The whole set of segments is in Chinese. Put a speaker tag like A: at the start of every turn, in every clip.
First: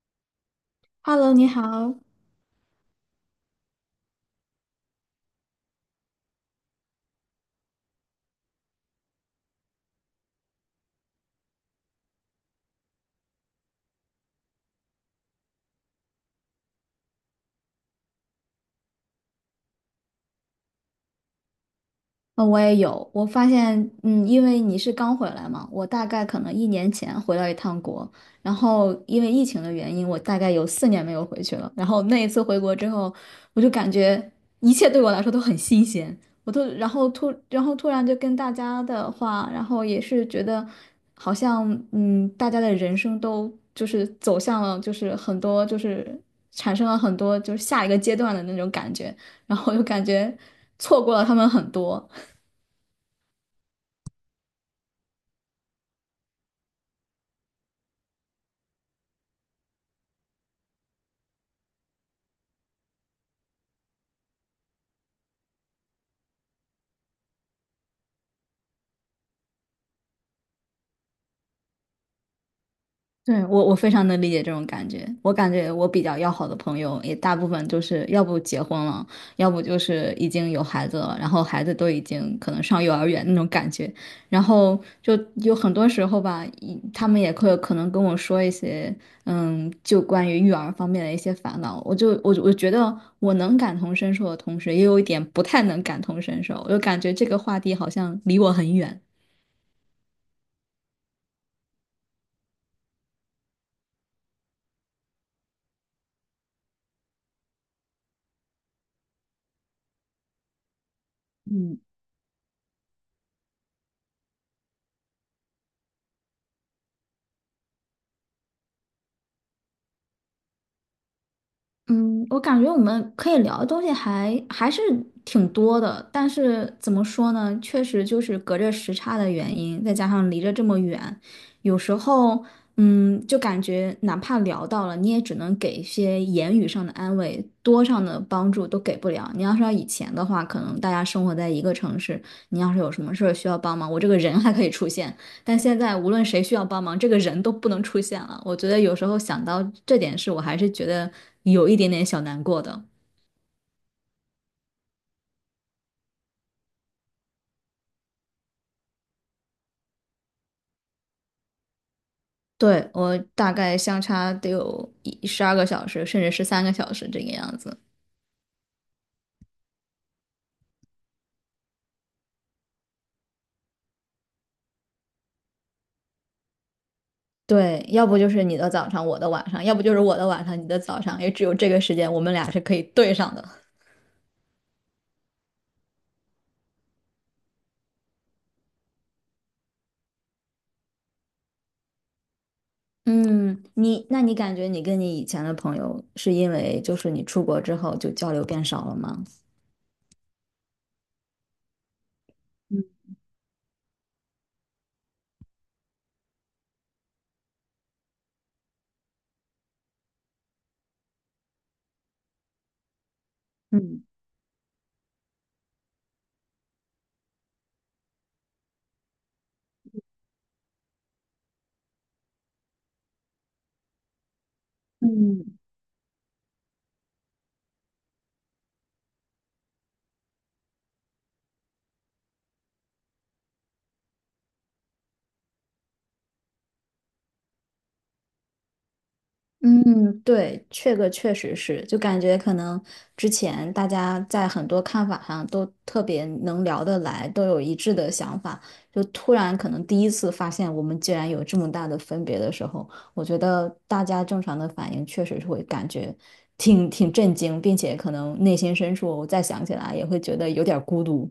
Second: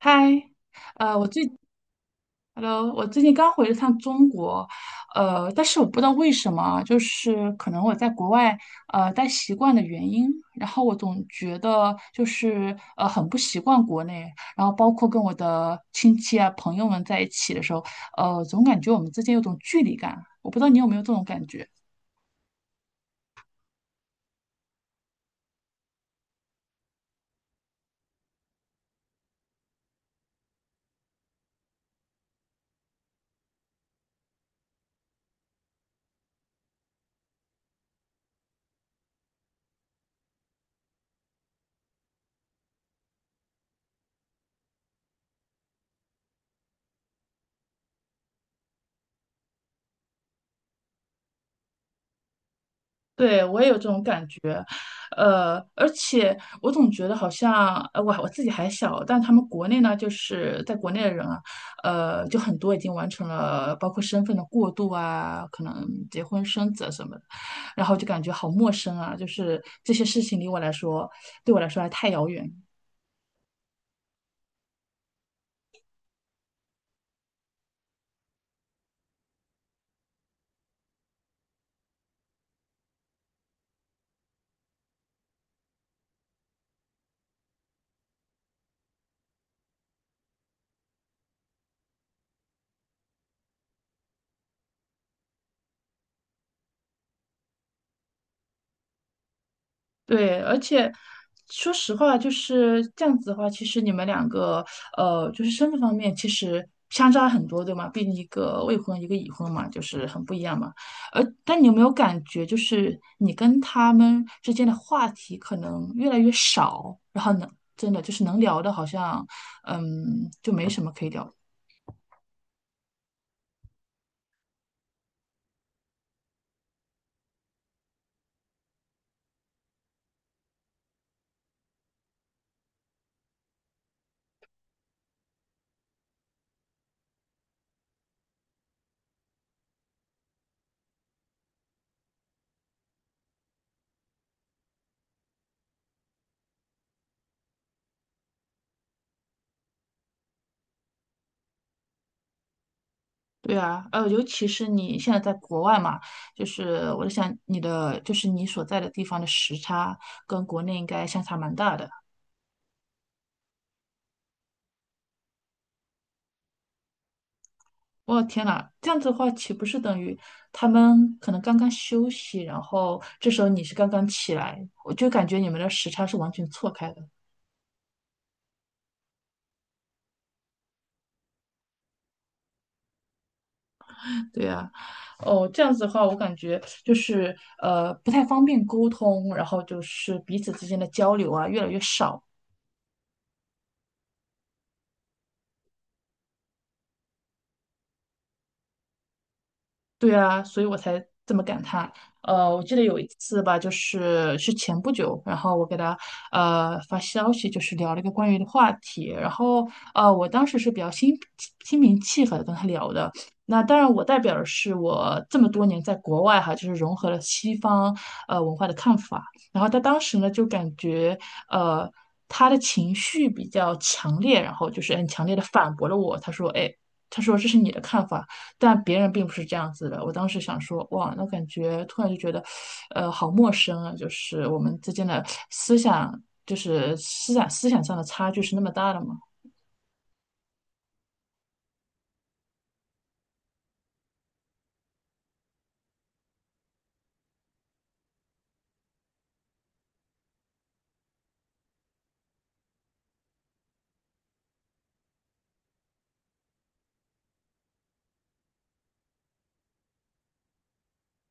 A: 嗨，呃，我
B: Hello，
A: 最
B: 你好。
A: ，Hello，我最近刚回了趟中国。但是我不知道为什么啊，就是可能我在国外待习惯的原因，然后我总觉得就是很不习惯国内，然后包括跟我的亲戚啊朋友们在一起的时候，总感觉我们之间有种距离感，我不知道你有没有这种感觉。
B: 我也有，我发现，因为你是刚回来嘛，我大概可能一年前回到一趟国，然后因为疫情的原因，我大概有四年没有回去了。然后那一次回国之后，我就感觉一切对我来说都很新鲜，然后突然就跟大家的话，然后也是觉得好像，大家的人生都就是走向了，就是很多就是产生了很多就是下一个阶段的那种感觉，然后就感觉错过了他们很多。
A: 对，我也有这种感觉。而且我总觉得好像，我自己还小，但他们国内呢，就是在国内的人啊，就很多已经完成了包括身份的过渡啊，可能结婚生子啊什么的，然后就感觉好陌生啊，就是这些事情离我来说，对我来说还太遥远。
B: 对，我非常能理解这种感觉。我感觉我比较要好的朋友也大部分就是要不结婚了，要不就是已经有孩子了，然后孩子都已经可能上幼儿园那种感觉。然后就有很多时候吧，他们也会可能跟我说一些，就关于育儿方面的一些烦恼。我觉得我能感同身受的同时，也有一点不太能感同身受。我就感觉这个话题好像离我很远。
A: 对，而且说实话，就是这样子的话，其实你们两个，就是身份方面，其实相差很多，对吗？毕竟一个未婚，一个已婚嘛，就是很不一样嘛。而但你有
B: 嗯。
A: 没有感觉，就是你跟他们之间的话题可能越来越少，然后呢，真的就是能聊的，好像，就没什么可以聊。
B: 嗯，我感觉我们可以聊的东西还是挺多的，但是怎么说呢，确实就是隔着时差的原因，再加上离着这么远，有时候，就感觉哪怕聊到了，你也只能给一些言语上的安慰，多上的帮助都给不了。你要说以前的话，可能大家生活在一个城市，你要是有什么事儿需要帮忙，我这个人还可以出现，但现在无论谁需要帮忙，这个人都不能出现了。我觉得有时候想到这点事，我还是觉得有一点点小难过的。
A: 对啊，尤其是你现在在国外嘛，就是我在想你的，就是你所在的地方的时差跟国内应该相差蛮大的。
B: 对，我大概相差得有12个小时，甚至13个小时这个样子。
A: 我天呐，这样子的话，岂不是等于他们可能刚刚休息，然后这时候你是刚刚起来，我就感觉你们的时差是完全错开的。
B: 对，要不就是你的早上，我的晚上；要不就是我的晚上，你的早上。也只有这个时间，我们俩是可以对上的。
A: 对呀，哦，这样子的话，我感觉就是不太方便沟通，然后就是彼此之间的交流啊越来越少。
B: 嗯，那你感觉你跟你以前的朋友，是因为就是你出国之后就交流变少了吗？
A: 对啊，所以我才这么感叹。我记得有一次吧，就是前不久，然后我给他发消息，就是聊了一个关于的话题，然后我当时是比较心平气和的跟他聊的。那当然，
B: 嗯
A: 我代表的是我这么多年在国外哈，就是融合了西方文化的看法。然后他当时呢，就感觉呃他的情绪比较强烈，然后就是很强烈的
B: 嗯，
A: 反驳了我。他说："哎，他说这是你的看法。"但别人并不是这样子的。我当时想说，哇，那感觉突然就觉得，好陌生啊！就是我们之间的思想，就是思想上的差距是那么大的吗？
B: 嗯，对，这个确实是，就感觉可能之前大家在很多看法上都特别能聊得来，都有一致的想法，就突然可能第一次发现我们竟然有这么大的分别的时候，我觉得大家正常的反应确实是会感觉挺震惊，并且可能内心深处再想起来也会觉得有点儿孤独。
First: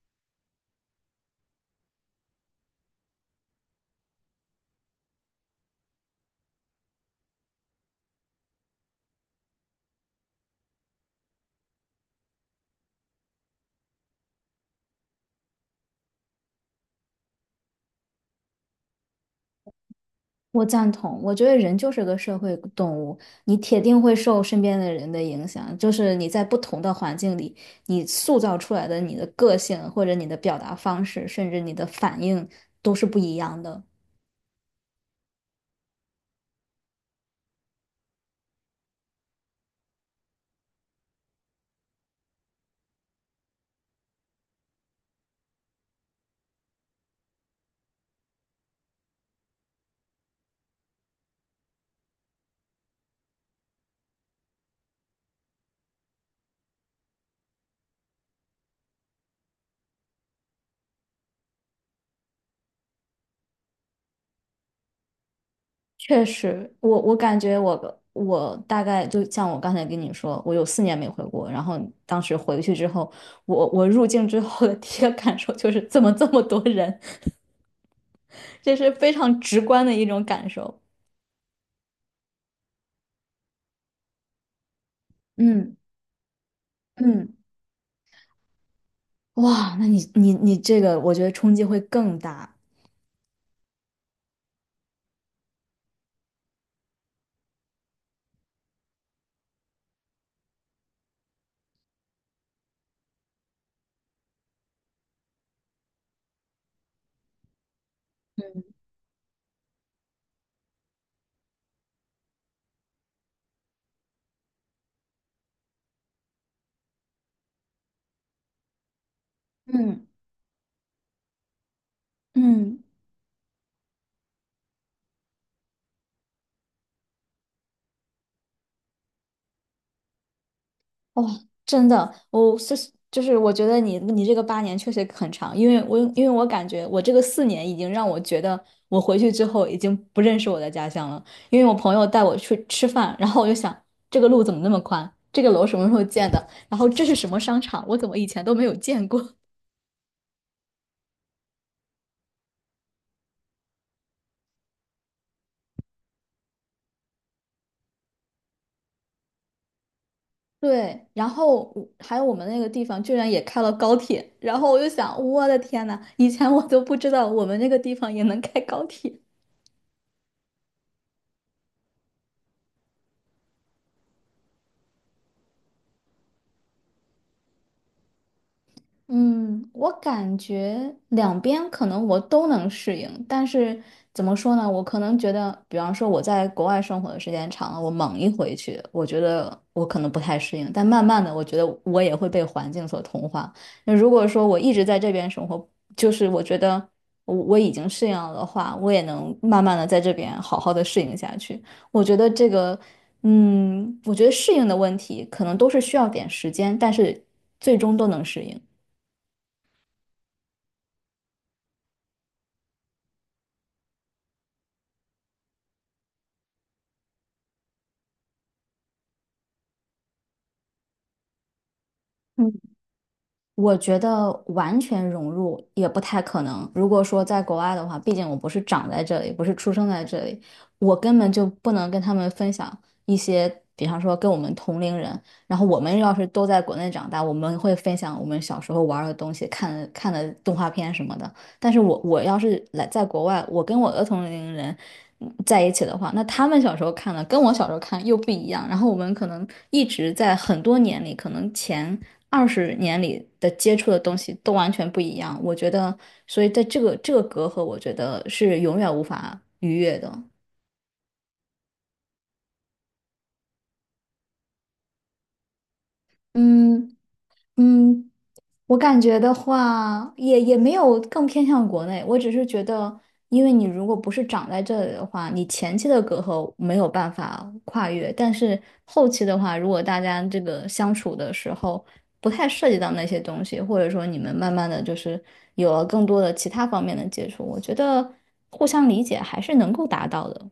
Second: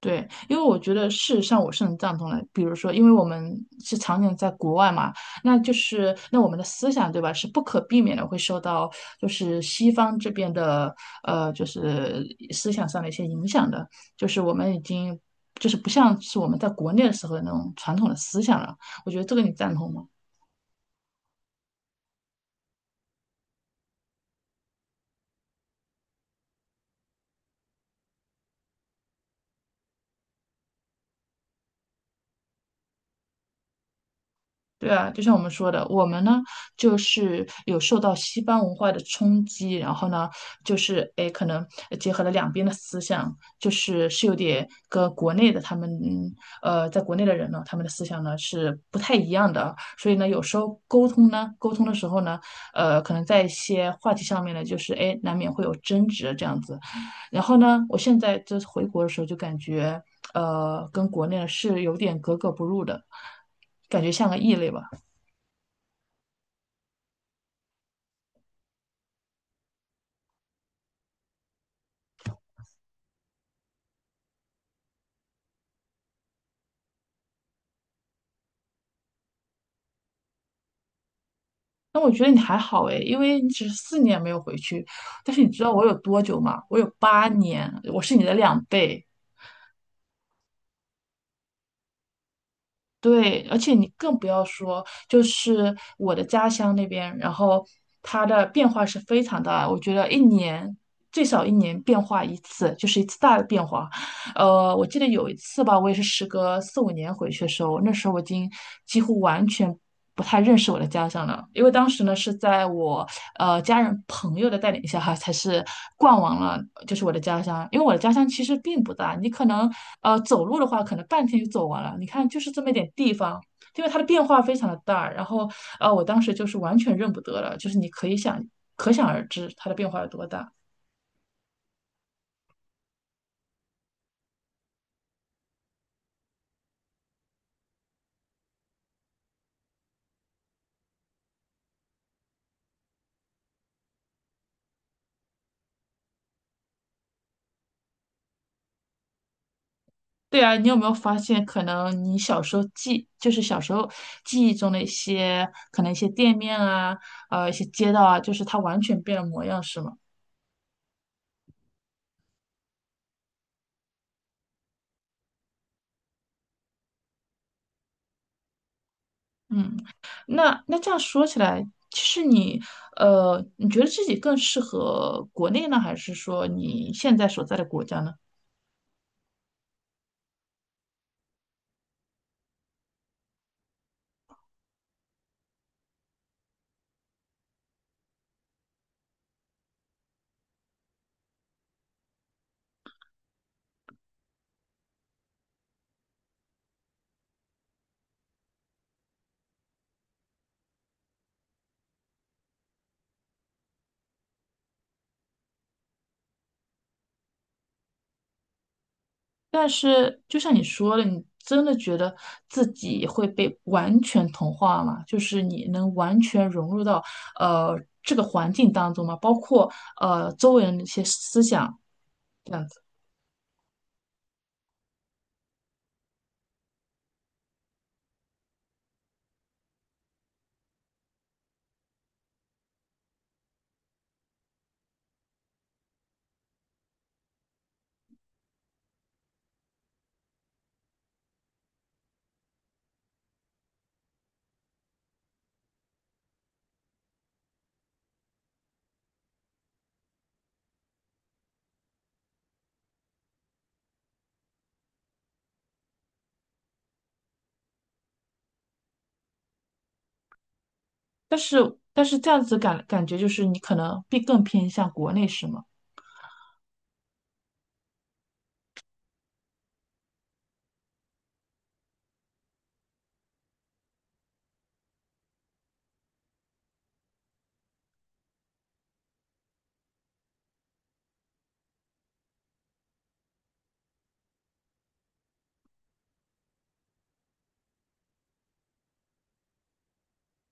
A: 对，因为我觉得事实上我是很赞同的。比如说，因为我们是常年在国外嘛，那就是那我们的思想对吧，是不可避免的会受到就是西方这边的就是思想上的一些影响的。就是我们已经就是不像是我们在国内的时候的那种传统的思想了。我觉得这个你赞同吗？
B: 我赞同，我觉得人就是个社会动物，你铁定会受身边的人的影响。就是你在不同的环境里，你塑造出来的你的个性，或者你的表达方式，甚至你的反应，都是不一样的。
A: 对啊，就像我们说的，我们呢就是有受到西方文化的冲击，然后呢就是诶，可能结合了两边的思想，就是有点跟国内的他们在国内的人呢，他们的思想呢是不太一样的，所以呢有时候沟通呢，沟通的时候呢，可能在一些话题上面呢，就是诶，难免会有争执这样子。然后呢，我现在就是回国的时候就感觉跟国内是有点格格不入的，感觉像个异类吧。
B: 确实，我感觉我大概就像我刚才跟你说，我有四年没回国，然后当时回去之后，我入境之后的第一个感受就是怎么这么多人，这是非常直观的一种感受。
A: 那我觉得你还好诶，因为你只是4年没有回去，但是你知道
B: 嗯
A: 我有多久吗？我有八
B: 嗯。
A: 年，我是你的2倍。
B: 哇，那你这个，我觉得冲击会更大。
A: 对，而且你更不要说，就是我的家乡那边，然后它的变化是非常大的。我觉得一年最少一年变化一次，就是一次大的变化。我记得有一次吧，我也是时隔四五年回去的时候，那时候我已经几乎完全不太认识我的家乡了，因为当时呢是在我家人朋友的带领下哈，才是逛完了就是我的家乡，因为我的家乡其实并不大，你可能
B: 嗯
A: 走路的话可能半天就走完了，你看就是这么一
B: 嗯
A: 点地方，因为它的变化非常的大，然后我当时就是完全认不得了，就是你可以可想而知它的变化有多大。
B: 哇，真的，我就是,我觉得你这个8年确实很长，因为我感觉我这个四年已经让我觉得我回去之后已经不认识我的家乡了，因为我朋友带我去吃饭，然后我就想这个路怎么那么宽，这个楼什么时候建的，然后这是什么商场，我怎么以前都没有见过。
A: 对啊，你有没有发现，可能你小时候记，就是小时候记忆中的一些，可能一些店面啊，一些街道啊，就是它完全变了模样，是吗？
B: 对，然后我还有我们那个地方居然也开了高铁，然后我就想，我的天呐，以前我都不知道我们那个地方也能开高铁。
A: 嗯，那这样说起来，其实你，你觉得自己更适合国内呢，还是说你现在所在的国家呢？
B: 嗯，我感觉两边可能我都能适应，但是怎么说呢？我可能觉得，比方说我在国外生活的时间长了，我猛一回去，我觉得我可能不太适应。但慢慢的，我觉得我也会被环境所同化。那如果说我一直在这边生活，就是我觉得我已经适应了的话，我也能慢慢的在这边好好的适应下去。我觉得这个，我觉得适应的问题可能都是需要点时间，但是最终都能适应。
A: 但是就像你说的，你真的觉得自己会被完全同化吗？就是你能完全融入到呃这个环境当中吗？包括周围人的一些思想这
B: 嗯，
A: 样子。
B: 我觉得完全融入也不太可能。如果说在国外的话，毕竟我不是长在这里，不是出生在这里，我根本就不能跟他们分享一些，比方说跟我们同龄人。然后我们要是都在国内长大，我们会分享我们小时候玩儿的东西、看的动画片什么的。但是我要是来在国外，我跟我的同龄人在一起的话，那他们小时候看的跟我小时候看又不一样。然后我们可能一直在很多年里，可能前。20年里的接触的东西都完全不一样。我觉得，所以在这个隔阂，我觉得是永远无法逾越的。
A: 但是这样子感觉就是你可能并更偏向国内是吗？
B: 嗯，嗯，我感觉的话，也没有更偏向国内。我只是觉得，因为你如果不是长在这里的话，你前期的隔阂没有办法跨越。但是后期的话，如果大家这个相处的时候不太涉及到那些东西，或者说你们慢慢的就是有了更多的其他方面的接触，我觉得互相理解还是能够达到的。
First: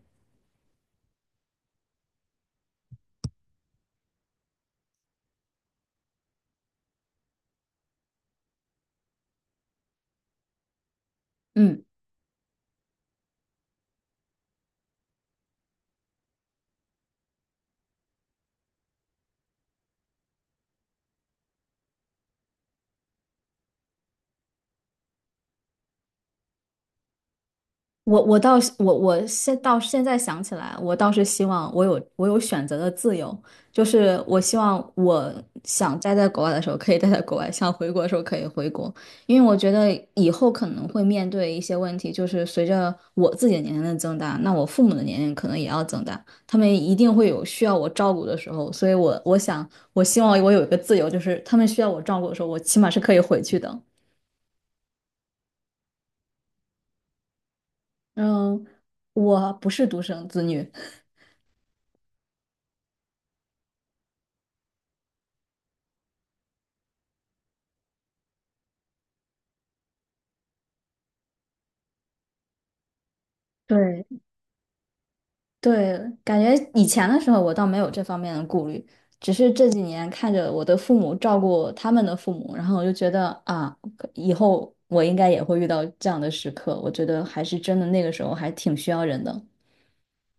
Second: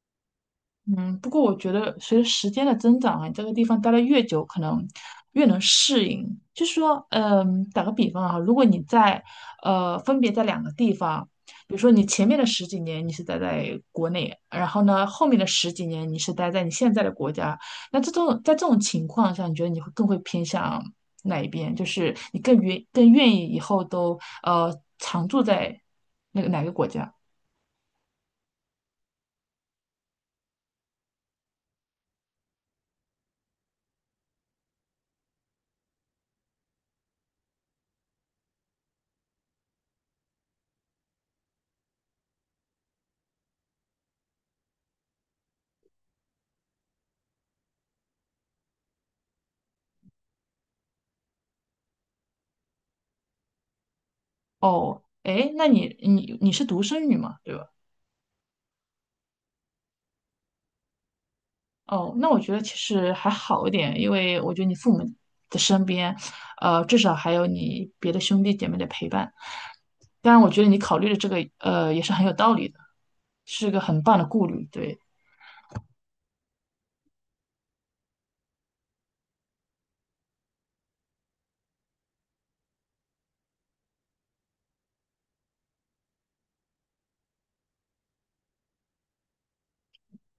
A: 嗯，不过我觉得随着时间的增长啊，你在这个地方待得越久，可能越能适应。就是说，打个比方啊，如果你在分别在两个地方，比如
B: 嗯。
A: 说你前面的十几年你是待在国内，然后呢后面的十几年你是待在你现在的国家，那在这种情况下，你觉得你会更会偏向哪一边？就是你更愿意以后都常住在哪个国家？
B: 我倒是我现在想起来，我倒是希望我有选择的自由，就是我希望我想待在国外的时候可以待在国外，想回国的时候可以回国，因为我觉得以后可能会面对一些问题，就是随着我自己的年龄的增大，那我父母的年龄可能也要增大，他们一定会有需要我照顾的时候，所以我希望我有一个自由，就是他们需要我照顾的时候，我起码是可以回去的。
A: 哦，诶，那你是独生女嘛，对吧？
B: 嗯，我不是独生子女。
A: 哦，那我觉得其实还好一点，因为我觉得你父母的身边，至少还有你别的兄弟姐妹的陪伴。当然，我觉得你考虑的这个，也是很有道理的，是个很
B: 对，
A: 棒的顾虑。对，
B: 对，感觉以前的时候我倒没有这方面的顾虑，只是这几年看着我的父母照顾他们的父母，然后我就觉得啊，以后我应该也会遇到这样的时刻。我觉得还是真的那个时候还挺需要人的。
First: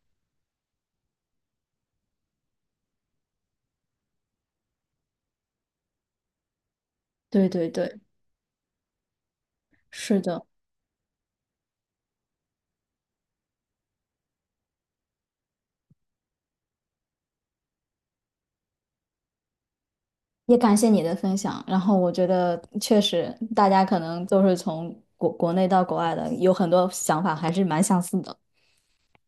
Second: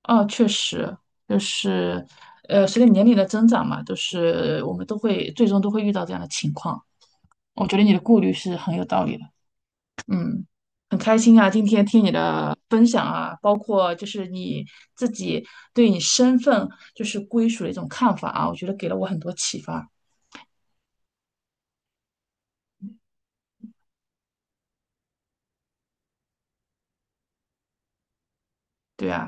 A: 哦，确实，就是，随着年龄的增长嘛，就是我们都会最终都会遇到这样的情况。
B: 对
A: 我
B: 对
A: 觉得你的
B: 对，
A: 顾虑是很有道理的。
B: 是的，
A: 嗯，很开心啊，今天听你的分享啊，包括就是你自己对你身份就是归属的一种看法啊，我觉得给了我很多启发。
B: 也感谢你的分享。然后我觉得确实大家可能都是从国内到国外的，有很多想法还是蛮相似的。
A: 对啊，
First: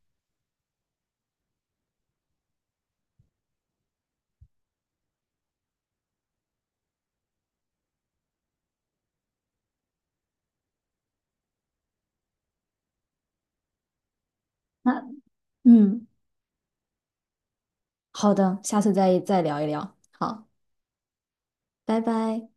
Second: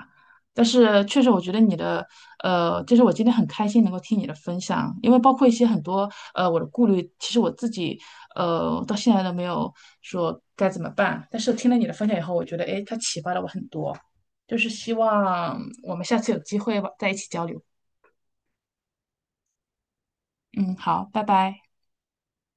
A: 但是确实我觉得你的就是我今天很开心能够听你的分享，因为包括一些很多我的顾虑，其实我自己到现在都没有说该怎么办，但是听了你的分享以后，我觉得诶，它启发了我很多，就是希
B: 那
A: 望我们
B: 嗯，
A: 下次有机会吧，再一起交流。
B: 好的，下次再聊一聊。好，
A: 嗯，好，拜拜。
B: 拜拜。